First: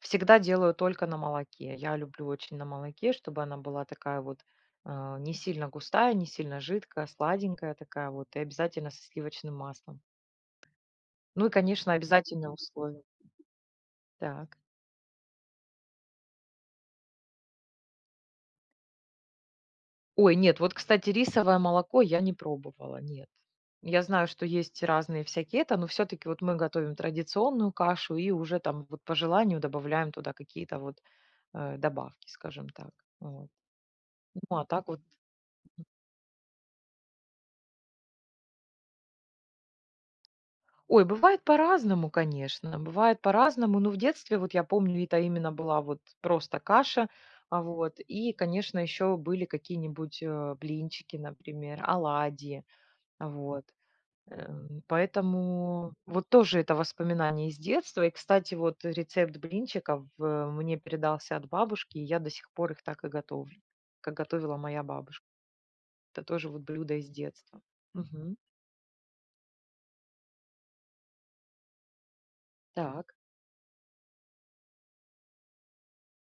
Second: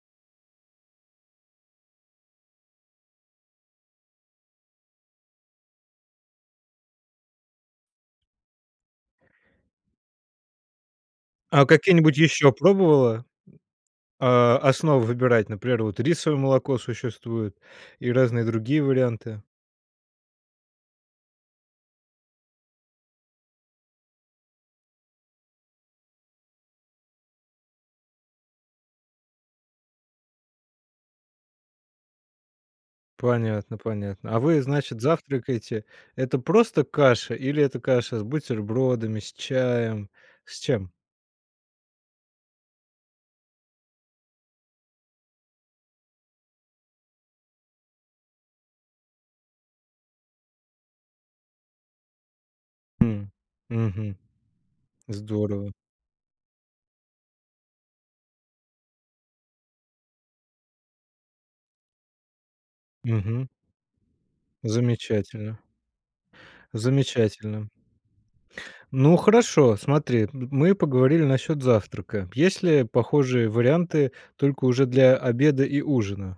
Всегда делаю только на молоке. Я люблю очень на молоке, чтобы она была такая вот, а, не сильно густая, не сильно жидкая, сладенькая такая вот и обязательно со сливочным маслом. Ну, и, А конечно, какие-нибудь обязательное еще условие пробовала, так. а, основы выбирать? Например, вот рисовое молоко существует и разные другие варианты? Ой, нет, вот кстати рисовое молоко я не пробовала, нет. Я знаю, что есть разные всякие это, но всё-таки вот мы готовим традиционную кашу и уже там вот, по желанию, добавляем туда какие-то вот, э, добавки, скажем так, вот. Понятно, понятно. А Ну, вы, а так вот значит, завтракаете это просто каша или это каша с бутербродами, с чаем? С чем? Ой, бывает по-разному, конечно, бывает по-разному. Но в детстве вот, я помню, это именно была вот просто каша, вот. И, конечно, еще были какие-нибудь, э, блинчики, например, оладьи. М. Вот. Мгм. Эм. Здорово. Поэтому, вот, тоже это воспоминания из детства. И, кстати, вот, рецепт блинчиков в мне передался от бабушки, и я до сих пор их так и Мгм. готовлю, как готовила моя бабушка. Замечательно. Это тоже вот блюдо из детства. Замечательно. Мгм. Ну, хорошо, смотри. М мы поговорили насчёт завтрака. Есть ли Так. похожие варианты, только уже для обеда и ужина?